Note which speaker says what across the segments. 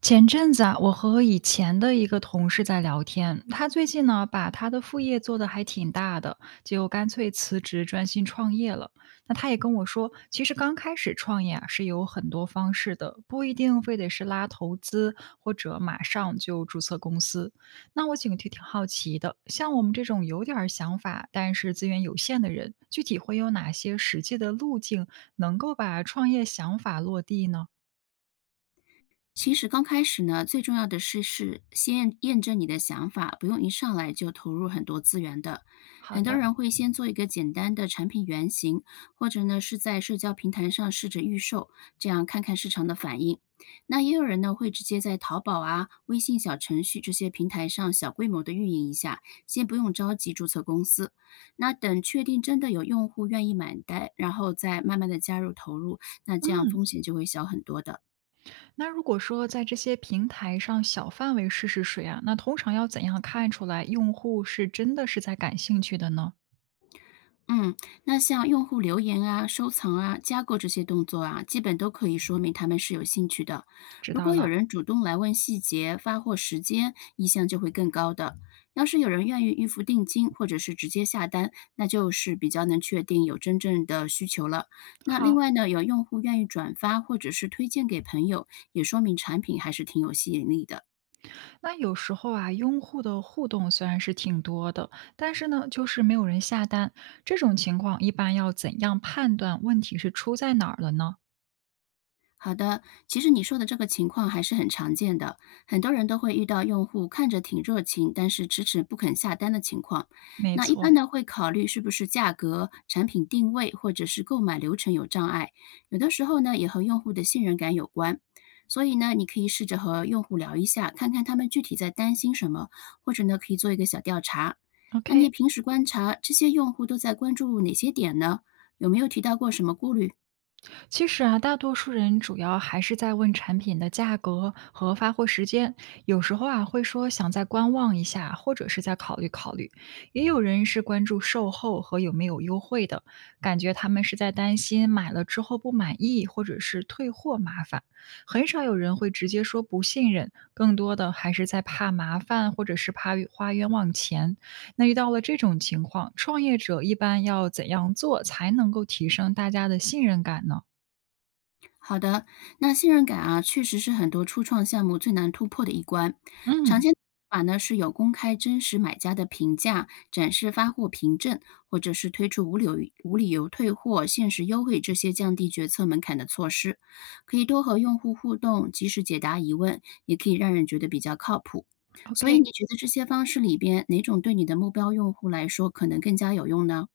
Speaker 1: 前阵子啊，我和以前的一个同事在聊天，他最近呢把他的副业做得还挺大的，就干脆辞职专心创业了。那他也跟我说，其实刚开始创业啊是有很多方式的，不一定非得是拉投资或者马上就注册公司。那我挺好奇的，像我们这种有点儿想法但是资源有限的人，具体会有哪些实际的路径能够把创业想法落地呢？
Speaker 2: 其实刚开始呢，最重要的是先验证你的想法，不用一上来就投入很多资源的。
Speaker 1: 好
Speaker 2: 很多
Speaker 1: 的。
Speaker 2: 人会先做一个简单的产品原型，或者呢是在社交平台上试着预售，这样看看市场的反应。那也有人呢会直接在淘宝啊、微信小程序这些平台上小规模的运营一下，先不用着急注册公司。那等确定真的有用户愿意买单，然后再慢慢的加入投入，那这样
Speaker 1: 嗯，
Speaker 2: 风险就会小很多的。
Speaker 1: 那如果说在这些平台上小范围试试水啊，那通常要怎样看出来用户是真的是在感兴趣的呢？
Speaker 2: 嗯，那像用户留言啊、收藏啊、加购这些动作啊，基本都可以说明他们是有兴趣的。
Speaker 1: 知
Speaker 2: 如
Speaker 1: 道
Speaker 2: 果有
Speaker 1: 了。
Speaker 2: 人主动来问细节、发货时间，意向就会更高的。要是有人愿意预付定金或者是直接下单，那就是比较能确定有真正的需求了。那另
Speaker 1: 好，
Speaker 2: 外呢，有用户愿意转发或者是推荐给朋友，也说明产品还是挺有吸引力的。
Speaker 1: 那有时候啊，用户的互动虽然是挺多的，但是呢，就是没有人下单。这种情况一般要怎样判断问题是出在哪儿了呢？
Speaker 2: 好的，其实你说的这个情况还是很常见的，很多人都会遇到用户看着挺热情，但是迟迟不肯下单的情况。
Speaker 1: 没
Speaker 2: 那一般
Speaker 1: 错
Speaker 2: 呢会考虑是不是价格、产品定位或者是购买流程有障碍，有的时候呢也和用户的信任感有关。所以呢，你可以试着和用户聊一下，看看他们具体在担心什么，或者呢可以做一个小调查。那
Speaker 1: ，OK。
Speaker 2: 你平时观察这些用户都在关注哪些点呢？有没有提到过什么顾虑？
Speaker 1: 其实啊，大多数人主要还是在问产品的价格和发货时间，有时候啊会说想再观望一下，或者是再考虑考虑。也有人是关注售后和有没有优惠的，感觉他们是在担心买了之后不满意，或者是退货麻烦。很少有人会直接说不信任，更多的还是在怕麻烦，或者是怕花冤枉钱。那遇到了这种情况，创业者一般要怎样做才能够提升大家的信任感呢？
Speaker 2: 好的，那信任感啊，确实是很多初创项目最难突破的一关。常
Speaker 1: 嗯
Speaker 2: 见的方法呢是有公开真实买家的评价、展示发货凭证，或者是推出无理由退货、限时优惠这些降低决策门槛的措施。可以多和用户互动，及时解答疑问，也可以让人觉得比较靠谱。所以你
Speaker 1: ，OK。
Speaker 2: 觉得这些方式里边，哪种对你的目标用户来说可能更加有用呢？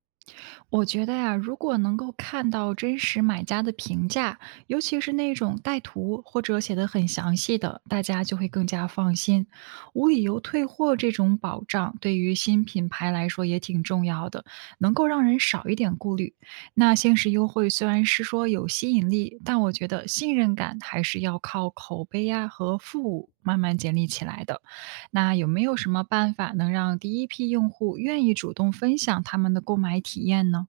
Speaker 1: 我觉得呀，如果能够看到真实买家的评价，尤其是那种带图或者写的很详细的，大家就会更加放心。无理由退货这种保障，对于新品牌来说也挺重要的，能够让人少一点顾虑。那限时优惠虽然是说有吸引力，但我觉得信任感还是要靠口碑呀和服务慢慢建立起来的。那有没有什么办法能让第一批用户愿意主动分享他们的购买体验呢？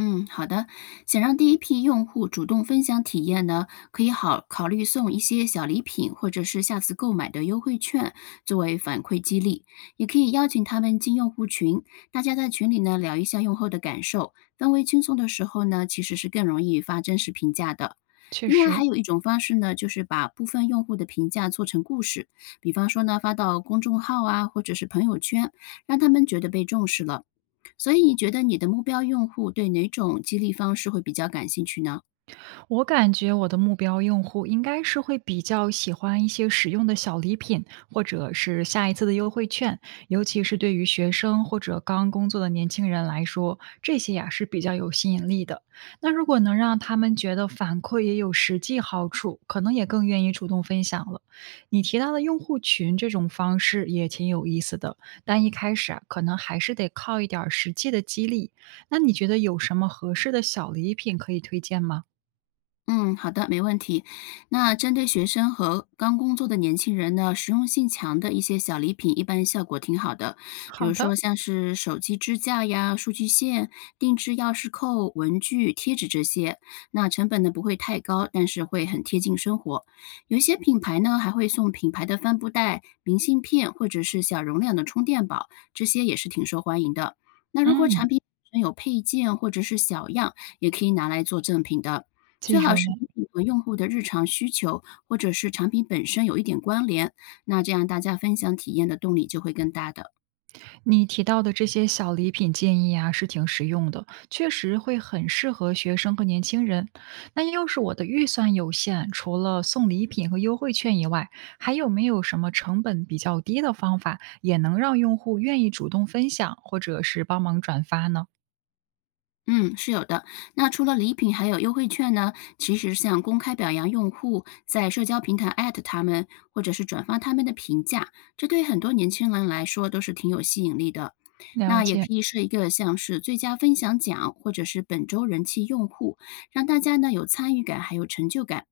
Speaker 2: 嗯，好的。想让第一批用户主动分享体验呢，可以好考虑送一些小礼品，或者是下次购买的优惠券作为反馈激励。也可以邀请他们进用户群，大家在群里呢聊一下用后的感受。氛围轻松的时候呢，其实是更容易发真实评价的。
Speaker 1: 确
Speaker 2: 另外
Speaker 1: 实。
Speaker 2: 还有一种方式呢，就是把部分用户的评价做成故事，比方说呢发到公众号啊，或者是朋友圈，让他们觉得被重视了。所以你觉得你的目标用户对哪种激励方式会比较感兴趣呢？
Speaker 1: 我感觉我的目标用户应该是会比较喜欢一些实用的小礼品，或者是下一次的优惠券，尤其是对于学生或者刚工作的年轻人来说，这些呀是比较有吸引力的。那如果能让他们觉得反馈也有实际好处，可能也更愿意主动分享了。你提到的用户群这种方式也挺有意思的，但一开始啊，可能还是得靠一点儿实际的激励。那你觉得有什么合适的小礼品可以推荐吗？
Speaker 2: 嗯，好的，没问题。那针对学生和刚工作的年轻人呢，实用性强的一些小礼品，一般效果挺好的。比
Speaker 1: 好
Speaker 2: 如
Speaker 1: 的。
Speaker 2: 说像是手机支架呀、数据线、定制钥匙扣、文具、贴纸这些。那成本呢不会太高，但是会很贴近生活。有一些品牌呢还会送品牌的帆布袋、明信片或者是小容量的充电宝，这些也是挺受欢迎的。那如果产
Speaker 1: 嗯，
Speaker 2: 品本身有配件或者是小样，也可以拿来做赠品的。最
Speaker 1: 记住
Speaker 2: 好是
Speaker 1: 了。
Speaker 2: 礼品和用户的日常需求或者是产品本身有一点关联，那这样大家分享体验的动力就会更大的。
Speaker 1: 你提到的这些小礼品建议啊，是挺实用的，确实会很适合学生和年轻人。那要是我的预算有限，除了送礼品和优惠券以外，还有没有什么成本比较低的方法，也能让用户愿意主动分享或者是帮忙转发呢？
Speaker 2: 嗯，是有的。那除了礼品，还有优惠券呢。其实像公开表扬用户，在社交平台艾特他们，或者是转发他们的评价，这对很多年轻人来说都是挺有吸引力的。
Speaker 1: 了
Speaker 2: 那也
Speaker 1: 解，
Speaker 2: 可以设一个像是最佳分享奖，或者是本周人气用户，让大家呢有参与感，还有成就感。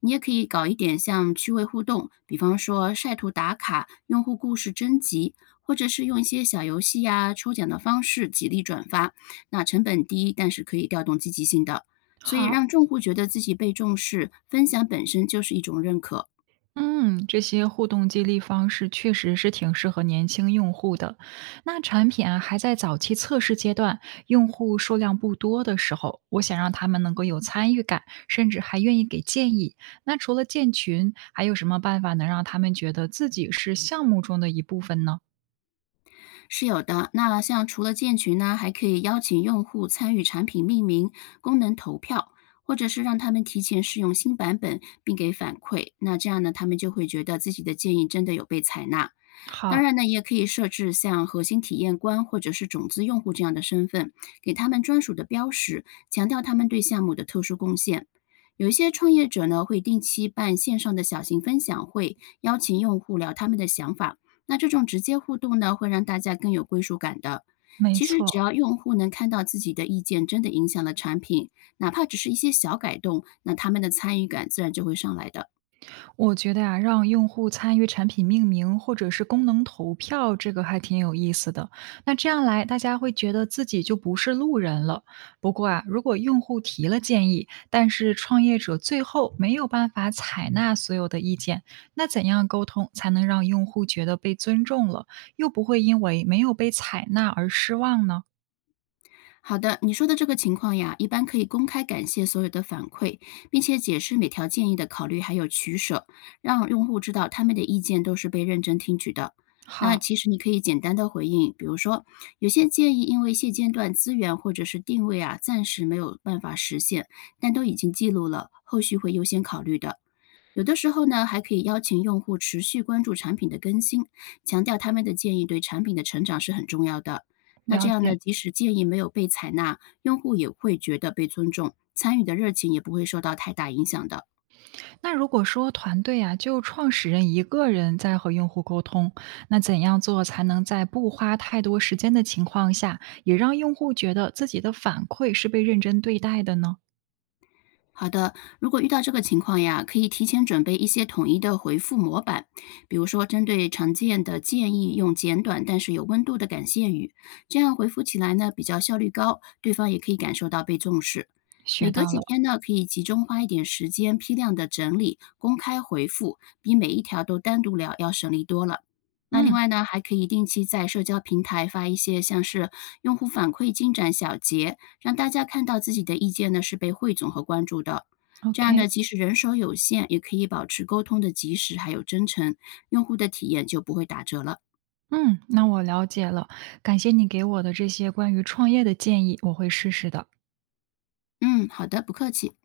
Speaker 2: 你也可以搞一点像趣味互动，比方说晒图打卡、用户故事征集，或者是用一些小游戏呀、抽奖的方式激励转发。那成本低，但是可以调动积极性的。所以
Speaker 1: 好。
Speaker 2: 让用户觉得自己被重视，分享本身就是一种认可，
Speaker 1: 嗯，这些互动激励方式确实是挺适合年轻用户的。那产品啊还在早期测试阶段，用户数量不多的时候，我想让他们能够有参与感，甚至还愿意给建议。那除了建群，还有什么办法能让他们觉得自己是项目中的一部分呢？
Speaker 2: 是有的。那像除了建群呢，还可以邀请用户参与产品命名、功能投票，或者是让他们提前试用新版本并给反馈。那这样呢，他们就会觉得自己的建议真的有被采纳。当
Speaker 1: 好，
Speaker 2: 然呢，也可以设置像核心体验官或者是种子用户这样的身份，给他们专属的标识，强调他们对项目的特殊贡献。有一些创业者呢，会定期办线上的小型分享会，邀请用户聊他们的想法。那这种直接互动呢，会让大家更有归属感的。
Speaker 1: 没
Speaker 2: 其实只
Speaker 1: 错。
Speaker 2: 要用户能看到自己的意见真的影响了产品，哪怕只是一些小改动，那他们的参与感自然就会上来的。
Speaker 1: 我觉得啊，让用户参与产品命名或者是功能投票，这个还挺有意思的。那这样来，大家会觉得自己就不是路人了。不过啊，如果用户提了建议，但是创业者最后没有办法采纳所有的意见，那怎样沟通才能让用户觉得被尊重了，又不会因为没有被采纳而失望呢？
Speaker 2: 好的，你说的这个情况呀，一般可以公开感谢所有的反馈，并且解释每条建议的考虑还有取舍，让用户知道他们的意见都是被认真听取的。那
Speaker 1: 好，
Speaker 2: 其实你可以简单的回应，比如说有些建议因为现阶段资源或者是定位啊，暂时没有办法实现，但都已经记录了，后续会优先考虑的。有的时候呢，还可以邀请用户持续关注产品的更新，强调他们的建议对产品的成长是很重要的。那这
Speaker 1: 了
Speaker 2: 样呢，
Speaker 1: 解。
Speaker 2: 即使建议没有被采纳，用户也会觉得被尊重，参与的热情也不会受到太大影响的。
Speaker 1: 那如果说团队啊，就创始人一个人在和用户沟通，那怎样做才能在不花太多时间的情况下，也让用户觉得自己的反馈是被认真对待的呢？
Speaker 2: 好的，如果遇到这个情况呀，可以提前准备一些统一的回复模板，比如说针对常见的建议用简短但是有温度的感谢语，这样回复起来呢比较效率高，对方也可以感受到被重视。每
Speaker 1: 学
Speaker 2: 隔
Speaker 1: 到
Speaker 2: 几
Speaker 1: 了，
Speaker 2: 天呢，可以集中花一点时间批量的整理、公开回复，比每一条都单独聊要省力多了。那另
Speaker 1: 嗯
Speaker 2: 外呢，还可以定期在社交平台发一些像是用户反馈进展小结，让大家看到自己的意见呢是被汇总和关注的。这样
Speaker 1: ，OK。
Speaker 2: 呢，即使人手有限，也可以保持沟通的及时还有真诚，用户的体验就不会打折了。
Speaker 1: 嗯，那我了解了，感谢你给我的这些关于创业的建议，我会试试的。
Speaker 2: 嗯，好的，不客气。